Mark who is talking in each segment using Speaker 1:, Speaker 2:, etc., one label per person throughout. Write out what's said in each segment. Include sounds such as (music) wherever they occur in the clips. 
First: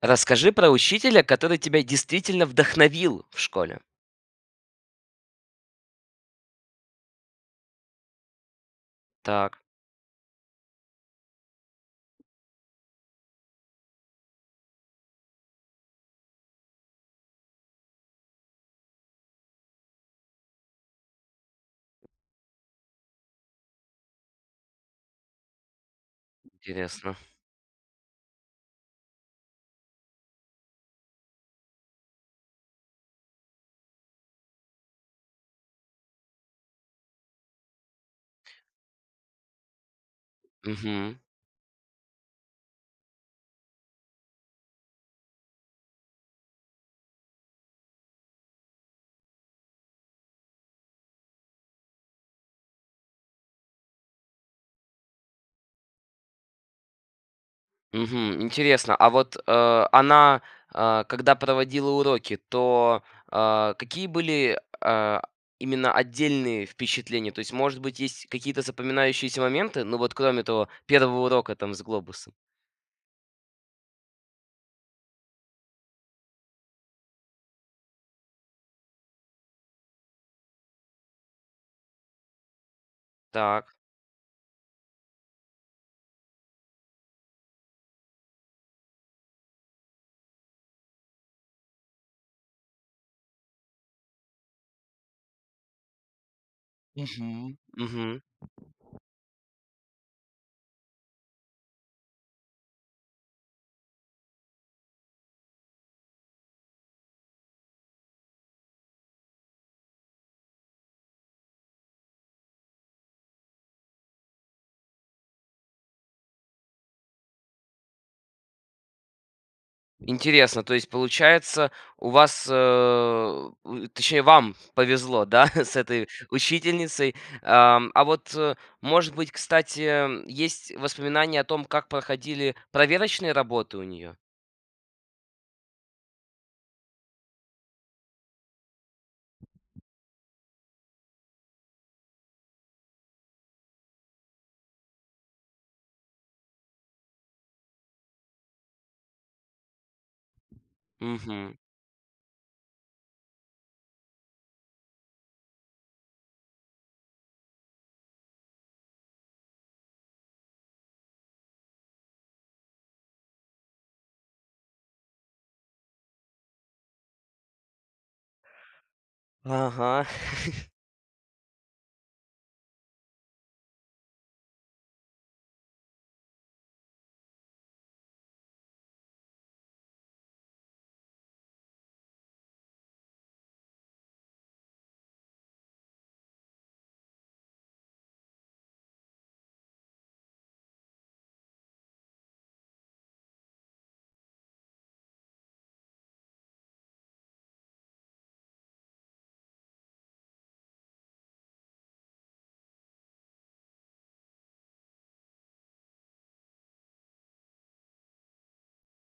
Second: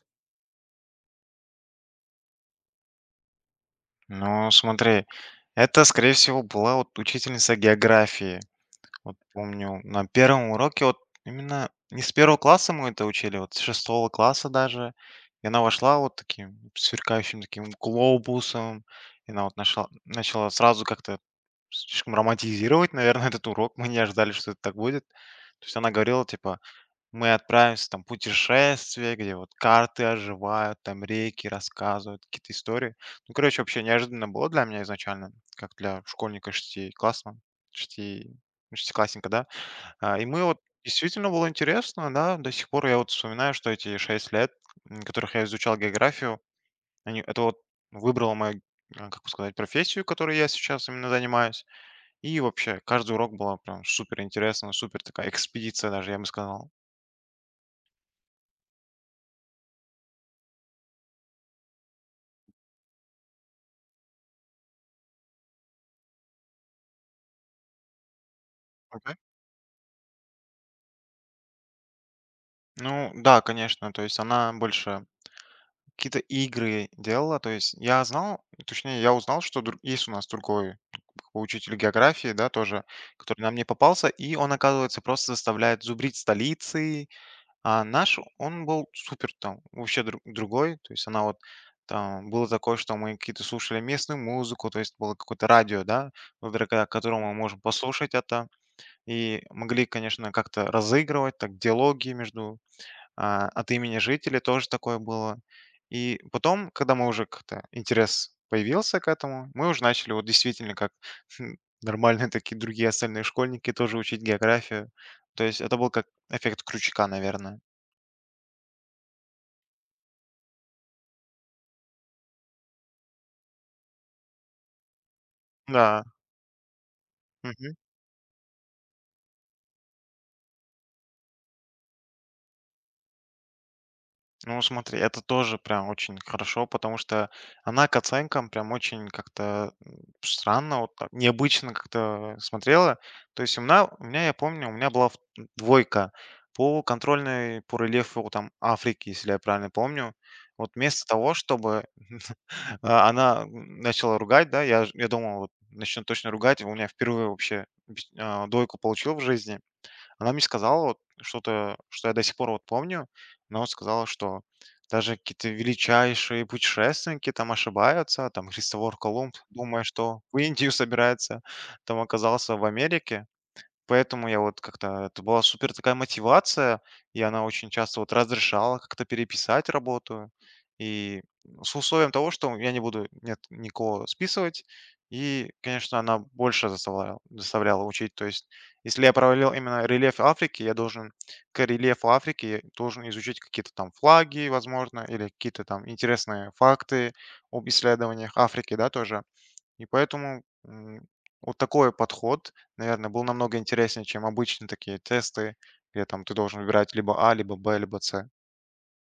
Speaker 1: Расскажи про учителя, который тебя действительно вдохновил в школе.
Speaker 2: Ну, смотри, это, скорее всего, была вот учительница географии. Вот
Speaker 1: Так,
Speaker 2: помню, на первом уроке, вот именно не с первого класса мы это учили, вот с шестого класса даже. И она вошла вот таким сверкающим таким глобусом. И она вот нашла, начала сразу как-то слишком романтизировать, наверное, (laughs) этот урок. Мы не ожидали, что это так будет. То есть она говорила, типа,
Speaker 1: интересно.
Speaker 2: мы отправимся там в путешествие, где вот карты оживают, там реки рассказывают, какие-то истории. Ну, короче, вообще неожиданно было для меня изначально, как для школьника шестиклассного, шести, ну, шестиклассника, да. И мы вот
Speaker 1: Мгм.
Speaker 2: действительно было интересно, да, до сих пор я вот вспоминаю, что эти 6 лет, которых я изучал географию, они, это вот выбрало мою, как бы сказать, профессию, которой я сейчас именно занимаюсь. И вообще, каждый урок было прям супер интересно, супер такая экспедиция даже, я бы сказал.
Speaker 1: Мгм. Интересно. А вот, она, когда проводила уроки, то, какие были, именно отдельные впечатления? То есть, может быть, есть какие-то запоминающиеся моменты? Ну вот кроме того первого урока там с глобусом.
Speaker 2: Ну да, конечно, то есть она больше какие-то игры делала. То есть я знал, точнее, я узнал, что есть у нас другой как бы учитель географии, да, тоже, который нам не
Speaker 1: Так.
Speaker 2: попался, и он, оказывается, просто заставляет зубрить столицы. А наш, он был супер там, вообще другой. То есть она вот там было такое, что мы какие-то слушали местную музыку, то есть было какое-то радио, да, благодаря которому мы
Speaker 1: Угу,
Speaker 2: можем послушать
Speaker 1: мгм.
Speaker 2: это, и могли, конечно, как-то разыгрывать так диалоги между от имени жителей тоже такое было. И потом, когда мы уже как-то интерес появился к этому, мы уже начали вот действительно как (laughs) нормальные такие другие остальные школьники тоже учить географию. То есть это был как эффект крючка, наверное.
Speaker 1: Интересно, то есть получается, у вас, э, у точнее, вам повезло, да, (laughs) с
Speaker 2: Да.
Speaker 1: этой учительницей.
Speaker 2: Мгм.
Speaker 1: А вот, может быть, кстати, есть воспоминания о том, как проходили проверочные работы у нее?
Speaker 2: Ну, смотри, это тоже прям очень хорошо, потому что она к оценкам прям очень как-то странно, вот так, необычно как-то смотрела. То есть у меня, я помню, у меня была двойка по контрольной по рельефу вот там Африки, если я правильно помню. Вот вместо того,
Speaker 1: Мгм.
Speaker 2: чтобы (laughs) она начала ругать, да, я, я думал, вот, начнет точно ругать, у меня впервые вообще двойку получил в жизни. Она мне сказала вот что-то, что я до сих пор вот помню. Она вот сказала, что даже какие-то величайшие путешественники там ошибаются. Там Христофор Колумб, думая,
Speaker 1: Ага.
Speaker 2: что в
Speaker 1: (laughs)
Speaker 2: Индию собирается, там оказался в Америке. Поэтому я вот как-то это была супер такая мотивация, и она очень часто вот разрешала как-то переписать работу. И ну, с условием того, что я не буду нет, никого списывать. И, конечно, она больше заставляла учить. То есть, если я провалил именно рельеф Африки, я должен к рельефу Африки я должен изучить какие-то там флаги, возможно, или какие-то там интересные факты об исследованиях Африки, да, тоже. И поэтому, вот такой подход, наверное, был намного интереснее, чем обычные такие тесты, где там ты должен выбирать либо А, либо Б, либо С.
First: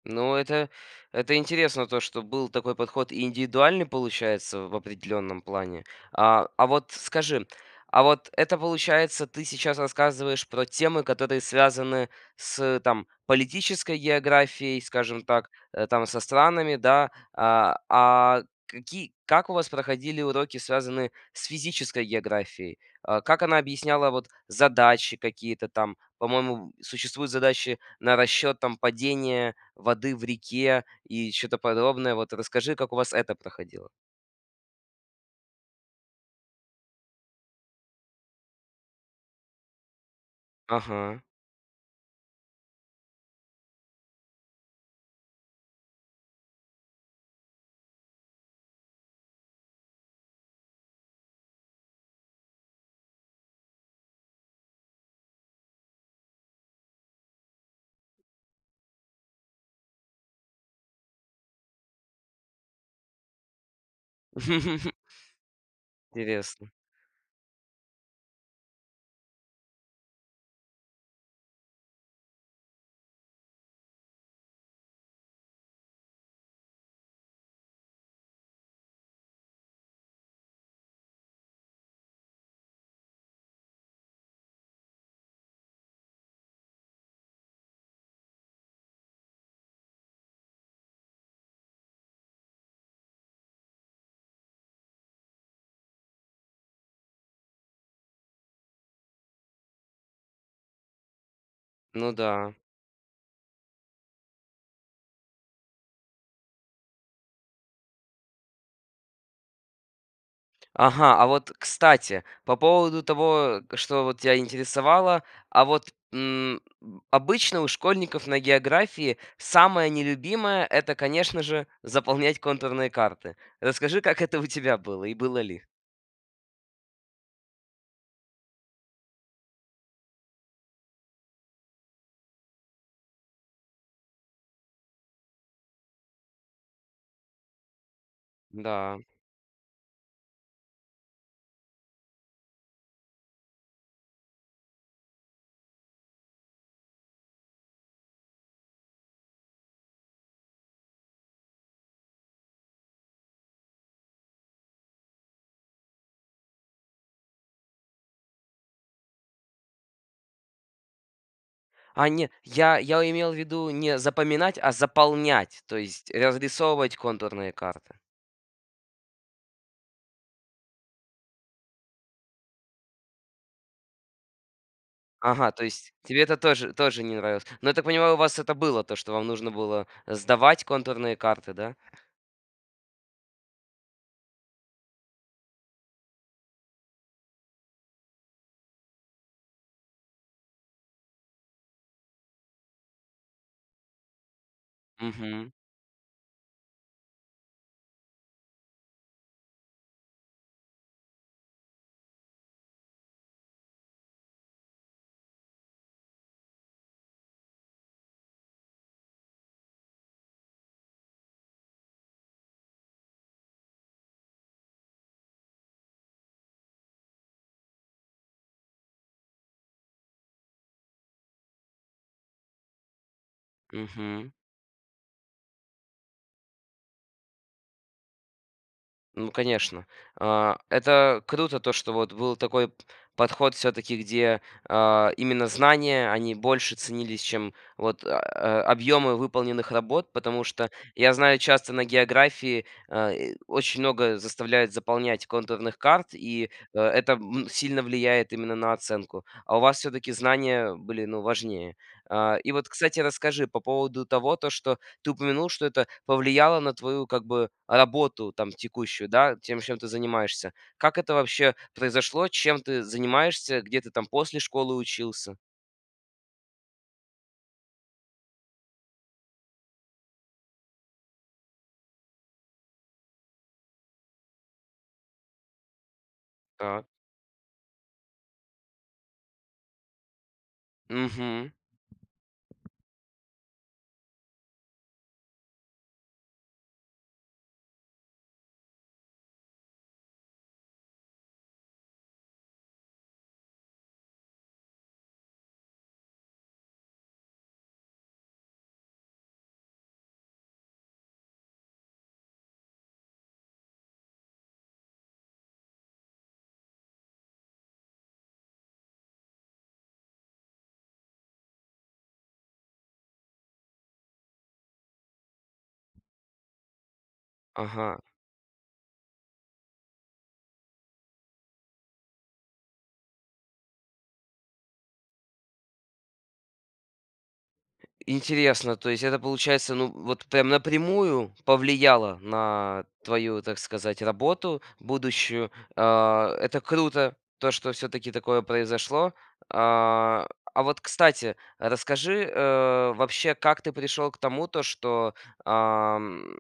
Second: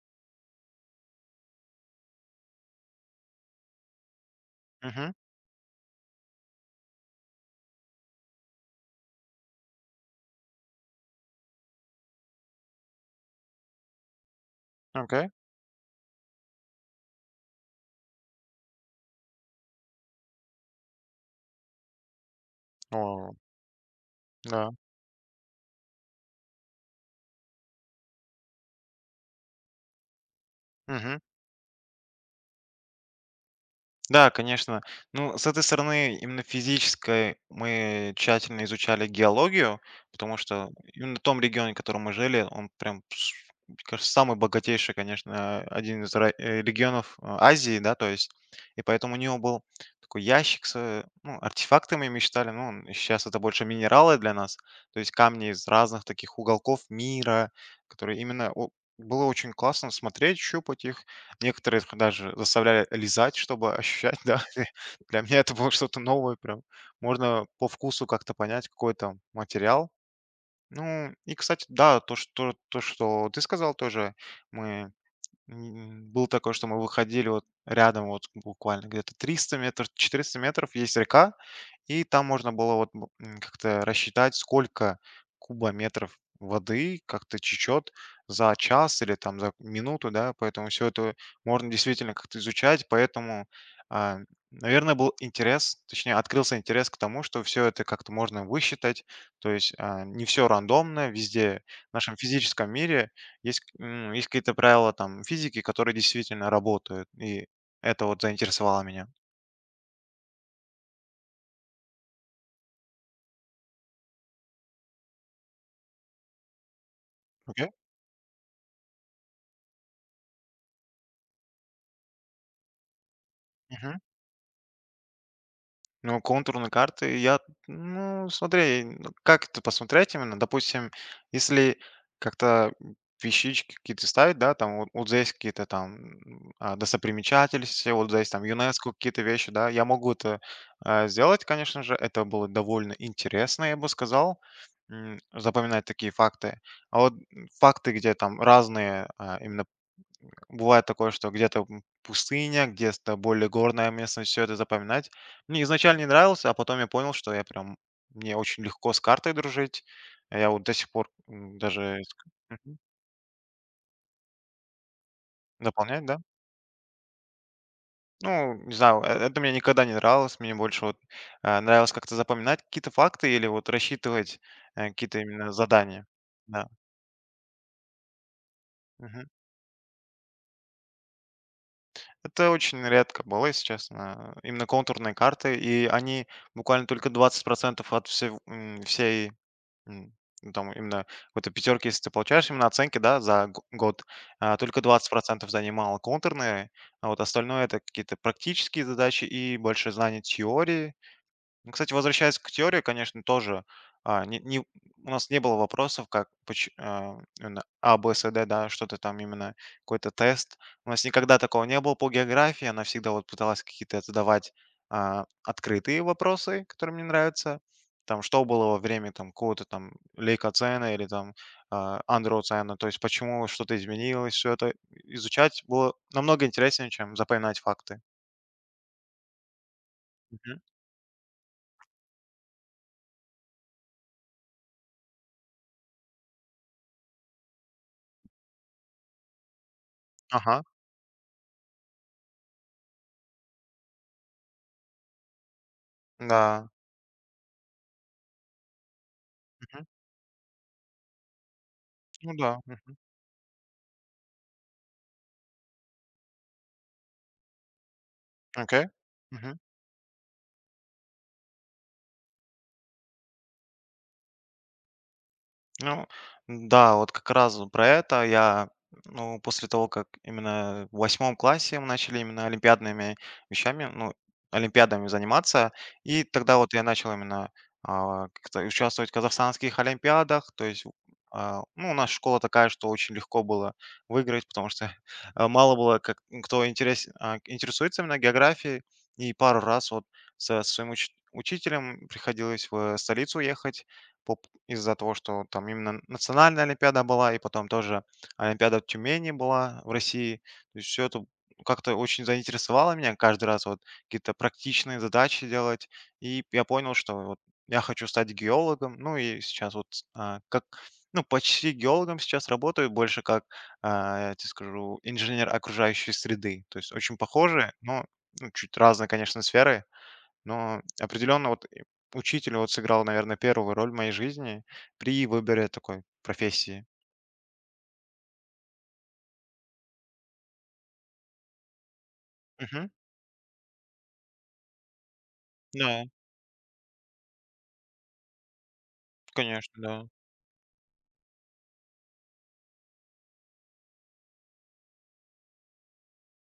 Speaker 1: Ну, это интересно, то, что был такой подход и индивидуальный, получается, в
Speaker 2: Угу.
Speaker 1: определенном плане. А вот скажи, а вот это получается, ты сейчас рассказываешь про темы, которые связаны с там, политической географией, скажем
Speaker 2: Окей.
Speaker 1: так, там со странами, да. А какие, как у вас проходили уроки, связанные с физической географией? А,
Speaker 2: О,
Speaker 1: как она объясняла вот
Speaker 2: да.
Speaker 1: задачи какие-то там? По-моему, существуют задачи на расчет там падения воды в реке
Speaker 2: Мгм.
Speaker 1: и что то подобное. Вот расскажи, как у вас это проходило.
Speaker 2: Да, конечно. Ну, с этой стороны, именно физической, мы тщательно изучали геологию, потому что
Speaker 1: Ага.
Speaker 2: именно в том регионе, в котором мы жили, он прям, мне кажется, самый богатейший, конечно, один из регионов Азии, да, то есть, и поэтому у него был такой ящик с ну, артефактами, мы считали, ну, сейчас это больше минералы для нас, то есть камни из разных таких уголков мира, которые именно было очень классно смотреть, щупать их. Некоторых даже заставляли лизать, чтобы ощущать, да. (laughs)
Speaker 1: (laughs)
Speaker 2: Для меня это было что-то новое прям.
Speaker 1: Интересно.
Speaker 2: Можно по вкусу как-то понять, какой там материал. Ну, и, кстати, да, то, что ты сказал тоже, мы был такое, что мы выходили вот рядом, вот буквально где-то 300 метров, 400 метров есть река, и там можно было вот как-то рассчитать, сколько кубометров воды как-то течет за час или там за минуту, да, поэтому все это можно действительно как-то изучать, поэтому, а, наверное, был интерес, точнее, открылся интерес к тому, что все это как-то можно высчитать, то есть не все рандомно, везде в
Speaker 1: Ну
Speaker 2: нашем
Speaker 1: да.
Speaker 2: физическом мире есть, есть какие-то правила там физики, которые действительно работают, и это вот заинтересовало меня.
Speaker 1: Ага, а вот, кстати, по поводу того, к что вот тебя интересовало. А вот, обычно у
Speaker 2: Окей?
Speaker 1: школьников на географии самое нелюбимое — это, конечно же, заполнять контурные карты. Расскажи, как это у тебя было и было ли?
Speaker 2: Ну, контурные карты, я, ну, смотри, как это посмотреть именно? Допустим, если как-то вещички какие-то ставить, да, там вот, вот здесь какие-то там достопримечательности, вот здесь там ЮНЕСКО
Speaker 1: Да.
Speaker 2: какие-то вещи, да, я могу это сделать, конечно же, это было довольно интересно, я бы сказал, запоминать такие факты. А вот факты, где там разные именно бывает такое, что где-то пустыня, где-то более горная местность, все это запоминать. Мне изначально не нравилось, а потом я понял, что я прям мне очень легко с картой дружить. А я вот до сих пор даже
Speaker 1: А, не,
Speaker 2: Мгм.
Speaker 1: я имел в виду не запоминать, а заполнять, то
Speaker 2: Дополнять,
Speaker 1: есть
Speaker 2: да.
Speaker 1: разрисовывать контурные карты.
Speaker 2: Ну, не знаю, это мне никогда не нравилось. Мне больше вот нравилось как-то запоминать какие-то факты или вот рассчитывать какие-то именно
Speaker 1: Ага, то есть
Speaker 2: задания.
Speaker 1: тебе это
Speaker 2: Да.
Speaker 1: тоже не нравилось. Но я так понимаю, у вас это было, то, что
Speaker 2: Мгм.
Speaker 1: вам нужно было сдавать контурные карты, да?
Speaker 2: Это очень редко было, если честно. Именно контурные карты, и они буквально только 20% от всей, всей М, ну, там именно в этой пятерке, если ты получаешь именно оценки, да, за год, только 20%
Speaker 1: Угу.
Speaker 2: занимало контурные, а вот остальное это какие-то практические задачи и больше знаний теории. Ну, кстати, возвращаясь к теории, конечно, тоже, а, не не у нас не было вопросов, как именно А, Б, С, Д, да, что-то там именно, какой-то тест. У нас никогда такого не было по географии. Она всегда вот пыталась какие-то задавать, открытые вопросы, которые мне нравятся. Там, что было во время там какого-то там лейкоцена или там, андроцена, то есть почему что-то
Speaker 1: Угу.
Speaker 2: изменилось, все это изучать было намного интереснее, чем запоминать факты.
Speaker 1: Ну, конечно. А,
Speaker 2: Мгм.
Speaker 1: это круто, то, что вот был такой подход все-таки, где именно знания, они больше ценились, чем вот объемы выполненных работ, потому
Speaker 2: Ага.
Speaker 1: что я знаю, часто на географии и очень много заставляют заполнять контурных карт, и
Speaker 2: Да.
Speaker 1: это сильно влияет именно на оценку. А у вас
Speaker 2: Мгм.
Speaker 1: все-таки знания были, ну, важнее.
Speaker 2: Ну
Speaker 1: А, и
Speaker 2: да.
Speaker 1: вот, кстати, расскажи по поводу того, то, что ты упомянул, что это повлияло на твою как бы работу там
Speaker 2: Окей.
Speaker 1: текущую, да,
Speaker 2: Мгм.
Speaker 1: тем, чем ты занимаешься. Как это вообще произошло? Чем ты занимаешься? Где ты там после школы учился?
Speaker 2: Ну да, вот как раз вот про это я, ну, после того, как именно в 8 классе мы начали именно олимпиадными вещами, ну, олимпиадами заниматься, и тогда вот я
Speaker 1: Так.
Speaker 2: начал именно как-то участвовать в казахстанских олимпиадах, то есть
Speaker 1: Мгм.
Speaker 2: ну, наша школа такая, что очень легко было выиграть, потому что (laughs) мало было как, кто интерес, интересуется именно географией, и пару раз вот со своим учителем приходилось в столицу ехать по из-за того, что там именно национальная олимпиада была, и потом тоже олимпиада в Тюмени была в России. То есть всё это как-то очень заинтересовало меня каждый раз вот какие-то практичные задачи делать. И я понял, что вот я хочу стать геологом. Ну и сейчас вот, как, ну, почти геологом сейчас работаю, больше как, я тебе скажу, инженер окружающей среды. То есть очень похожие,
Speaker 1: Ага.
Speaker 2: но, ну, чуть разные, конечно, сферы. Но определенно вот и учитель вот сыграл, наверное, первую роль в моей жизни при выборе такой профессии.
Speaker 1: Интересно, то есть это получается, ну, вот прям напрямую повлияло на
Speaker 2: Мгм.
Speaker 1: твою, так сказать, работу будущую.
Speaker 2: Да,
Speaker 1: А, это круто, то, что все-таки такое произошло.
Speaker 2: конечно, да.
Speaker 1: А а вот, кстати, расскажи вообще, как ты пришел к тому, то, что ам,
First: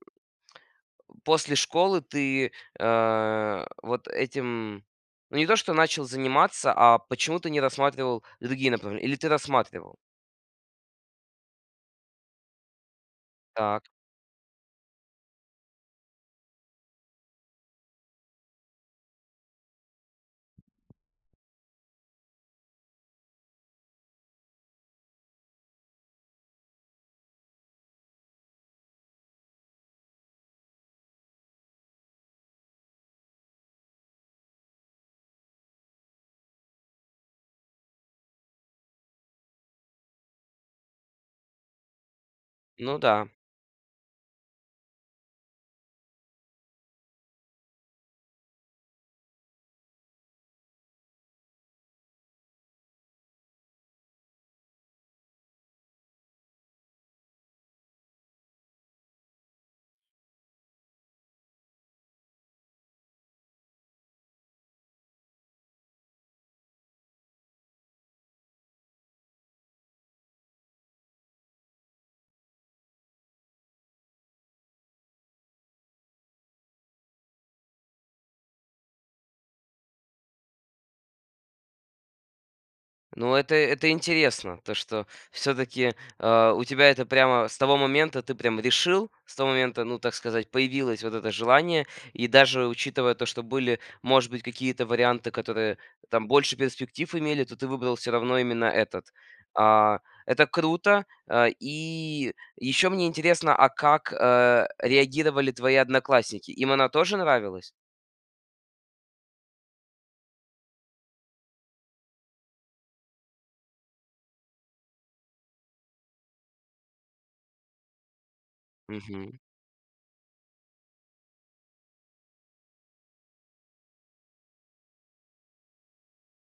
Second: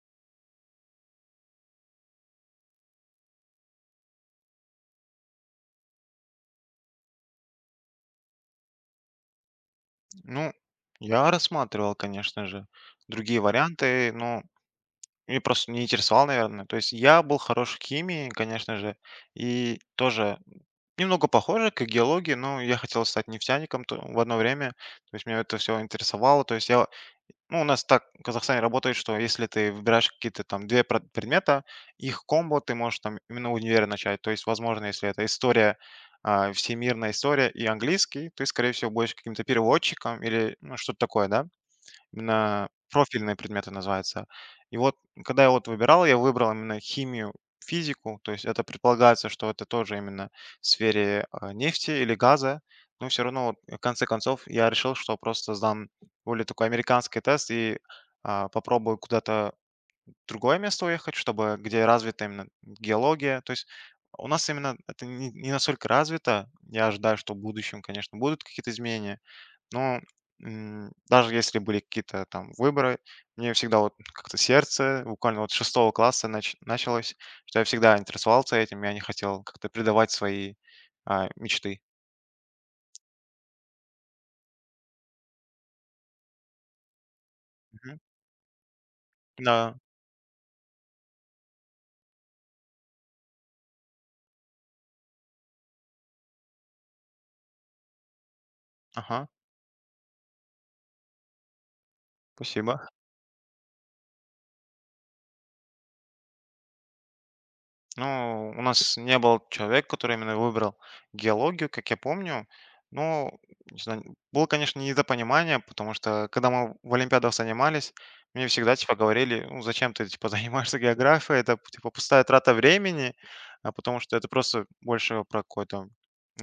Speaker 1: после школы ты вот этим, ну не то, что начал заниматься, а почему ты не рассматривал другие направления, или ты рассматривал?
Speaker 2: Ну, я рассматривал, конечно же, другие
Speaker 1: Так,
Speaker 2: варианты, но мне просто не интересовал, наверное. То есть я был хорош в химии, конечно же, и тоже немного похоже к геологии, но я хотел стать нефтяником в одно время. То есть меня это все интересовало. То есть я ну, у нас так в Казахстане работает, что если ты выбираешь какие-то там 2 прод предмета, их комбо ты можешь там именно универ начать. То есть, возможно, если это история, всемирная история и английский, ты, скорее всего, будешь каким-то переводчиком или, ну, что-то такое, да. Именно
Speaker 1: ну да.
Speaker 2: профильные предметы называются. И вот, когда я вот выбирал, я выбрал именно химию, физику. То есть это предполагается, что это тоже именно в сфере нефти или газа. Но все равно, вот, в конце концов, я решил, что просто сдам более такой американский тест и попробую куда-то в другое место уехать, чтобы где развита именно геология. То есть у нас именно это не настолько развито. Я ожидаю, что в будущем, конечно, будут какие-то изменения. Но, даже если были какие-то там выборы, мне всегда вот как-то сердце буквально вот с 6 класса началось, что я всегда интересовался этим, я не хотел как-то предавать свои мечты.
Speaker 1: Ну, это интересно, то, что все таки у тебя это прямо с того
Speaker 2: Мгм.
Speaker 1: момента ты прям решил, с того
Speaker 2: Да,
Speaker 1: момента, ну, так сказать, появилось вот это желание. И даже учитывая то, что были, может быть, какие-то варианты, которые там больше перспектив имели, то ты выбрал все равно именно этот.
Speaker 2: ага,
Speaker 1: А, это круто. А, и
Speaker 2: спасибо.
Speaker 1: еще мне интересно, а как, реагировали твои одноклассники? Им она тоже нравилась?
Speaker 2: Ну, у нас не был человек, который именно выбрал геологию, как я помню. Но, не знаю, было, конечно, недопонимание, потому что, когда мы в олимпиадах занимались, мне всегда, типа,
Speaker 1: Мгм.
Speaker 2: говорили, ну, зачем ты, типа, (laughs) занимаешься географией, это, типа, пустая трата времени, а потому что это просто больше про какую-то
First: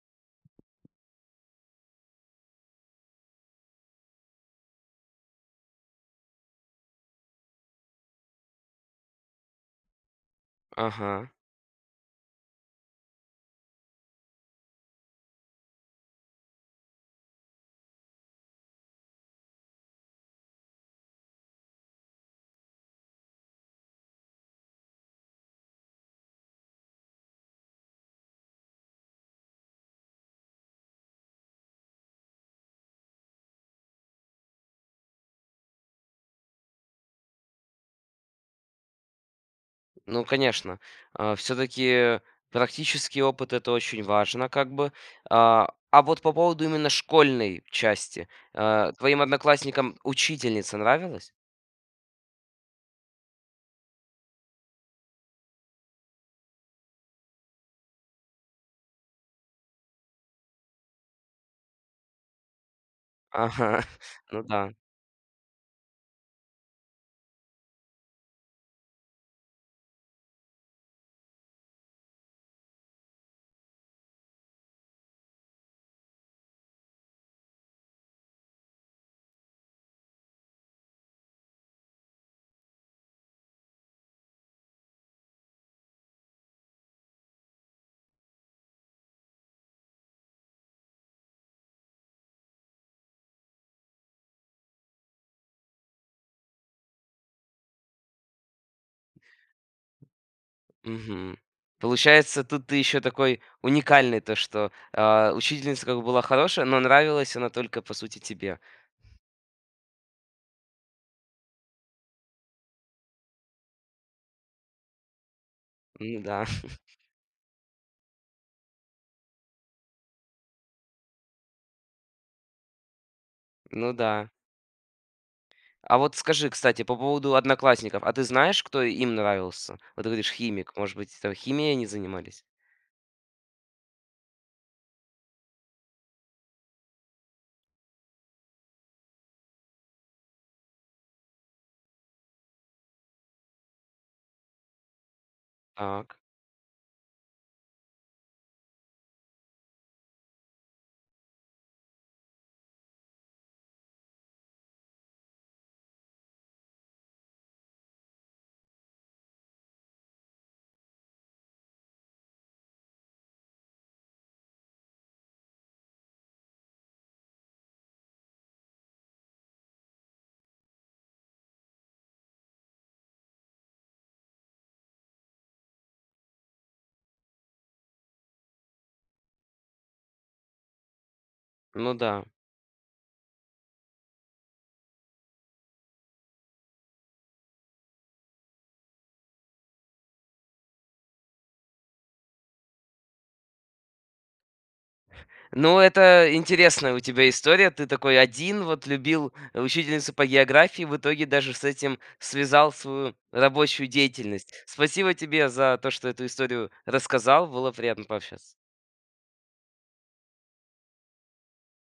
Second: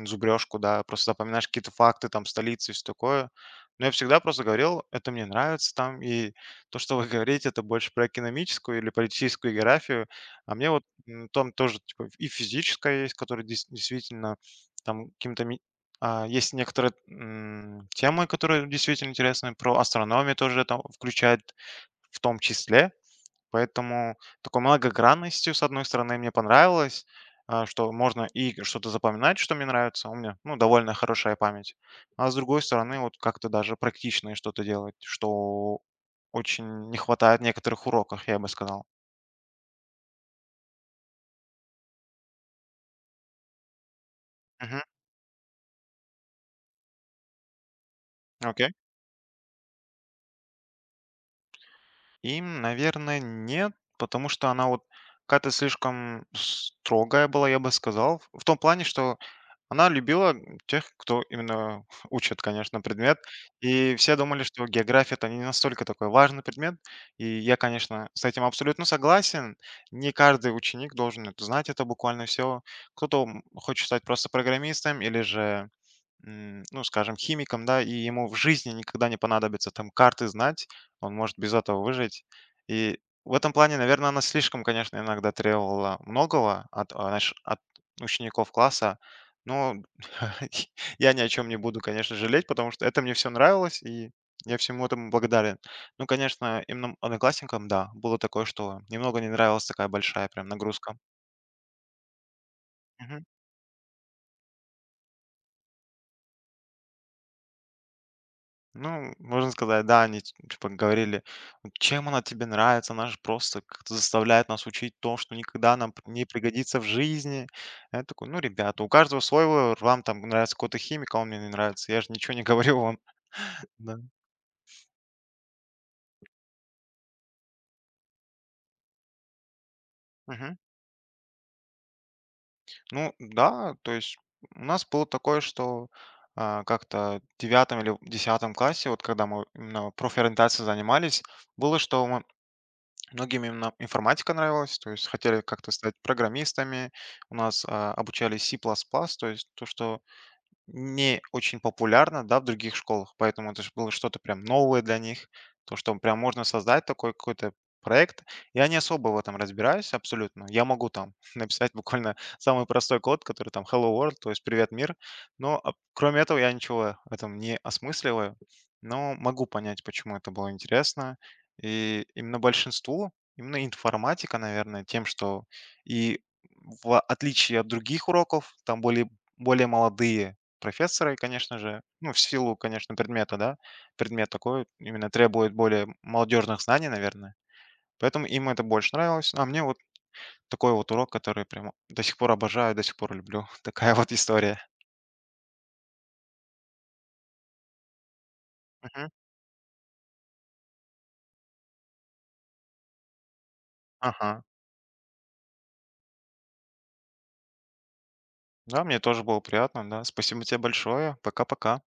Speaker 2: зубрежку, да, просто запоминаешь какие-то факты, там, столицы и все такое. Но я всегда просто говорил, это мне нравится там, и то, что вы (laughs) говорите, это больше про экономическую или политическую географию, а мне вот
Speaker 1: Ага.
Speaker 2: там тоже, типа, и физическая есть, которая дес действительно там каким-то есть некоторые, темы, которые действительно интересны, про астрономию тоже там включает в том числе. Поэтому такой многогранностью, с одной стороны, мне понравилось, что можно и что-то запоминать, что мне нравится. У меня, ну, довольно хорошая память. А с другой стороны, вот как-то даже практичное что-то делать, что очень не хватает в некоторых уроках, я бы сказал.
Speaker 1: Ну, конечно, все таки практический опыт — это очень важно, как
Speaker 2: Мгм.
Speaker 1: бы. А вот по поводу именно школьной части,
Speaker 2: Окей.
Speaker 1: твоим одноклассникам учительница нравилась?
Speaker 2: Им, наверное, нет, потому что она вот какая-то слишком строгая была, я бы сказал. В том плане, что она любила тех, кто именно (laughs) учит, конечно, предмет.
Speaker 1: Ага,
Speaker 2: И
Speaker 1: (laughs)
Speaker 2: все
Speaker 1: ну
Speaker 2: думали, что
Speaker 1: да,
Speaker 2: география это не настолько такой важный предмет. И я, конечно, с этим абсолютно согласен. Не каждый ученик должен это знать, это буквально все. Кто-то хочет стать просто программистом или же ну, скажем, химиком, да, и ему в жизни никогда не понадобится там карты знать, он может без этого выжить. И в этом плане, наверное, она слишком, конечно, иногда требовала многого от, знаешь, от учеников класса, но (laughs) я ни о чем не буду, конечно, жалеть, потому что это мне все нравилось, и я всему этому благодарен. Ну, конечно, именно одноклассникам, да, было такое, что немного не нравилась такая большая прям нагрузка.
Speaker 1: мгм. Получается, тут ты еще такой уникальный, то что, учительница как бы была хорошая, но нравилась она только, по сути, тебе.
Speaker 2: Ну, можно сказать, да, они т типа говорили: «Вот "Чем она тебе нравится? Она же просто как-то заставляет нас учить то, что никогда нам п
Speaker 1: Ну
Speaker 2: не
Speaker 1: да,
Speaker 2: пригодится
Speaker 1: (laughs)
Speaker 2: в жизни". А я такой: "Ну, ребята, у каждого свой выбор. Вам там нравится какой-то химик, а он мне не нравится. Я же ничего не говорю вам".
Speaker 1: ну
Speaker 2: Да.
Speaker 1: да. А вот скажи, кстати, по поводу одноклассников, а ты знаешь, кто им нравился? Вот ты говоришь,
Speaker 2: Мгм.
Speaker 1: химик, может быть, там химией они занимались?
Speaker 2: Ну да, то есть у нас было такое, что, как-то в 9 или 10 классе, вот когда мы именно профориентацией занимались, было, что мы многим именно информатика нравилась, то есть хотели как-то стать
Speaker 1: Так,
Speaker 2: программистами. У нас обучали C++, то есть то, что не очень популярно, да, в других школах, поэтому это ж было что-то прям новое для них, то, что прям можно создать такой какой-то проект. Я не особо в этом разбираюсь абсолютно. Я могу там (laughs) написать буквально самый простой код, который там hello world, то есть привет мир. Но кроме этого я ничего в этом не осмысливаю, но могу понять, почему это было интересно. И именно большинству, именно информатика, наверное, тем, что и в отличие от других уроков, там более молодые профессора, и, конечно же,
Speaker 1: ну
Speaker 2: ну, в
Speaker 1: да.
Speaker 2: силу, конечно, предмета, да, предмет такой именно требует более молодежных знаний, наверное. Поэтому им это больше нравилось. А мне вот такой вот урок, который прям до сих пор обожаю, до сих пор люблю. (laughs) Такая вот история.
Speaker 1: Ну, это интересная у тебя история. Ты такой один вот
Speaker 2: Мгм.
Speaker 1: любил учительницу по географии, в итоге даже с этим связал свою рабочую
Speaker 2: Ага.
Speaker 1: деятельность. Спасибо тебе за то, что эту историю рассказал. Было приятно пообщаться.
Speaker 2: Да, мне тоже было приятно, да. Спасибо тебе большое. Пока-пока.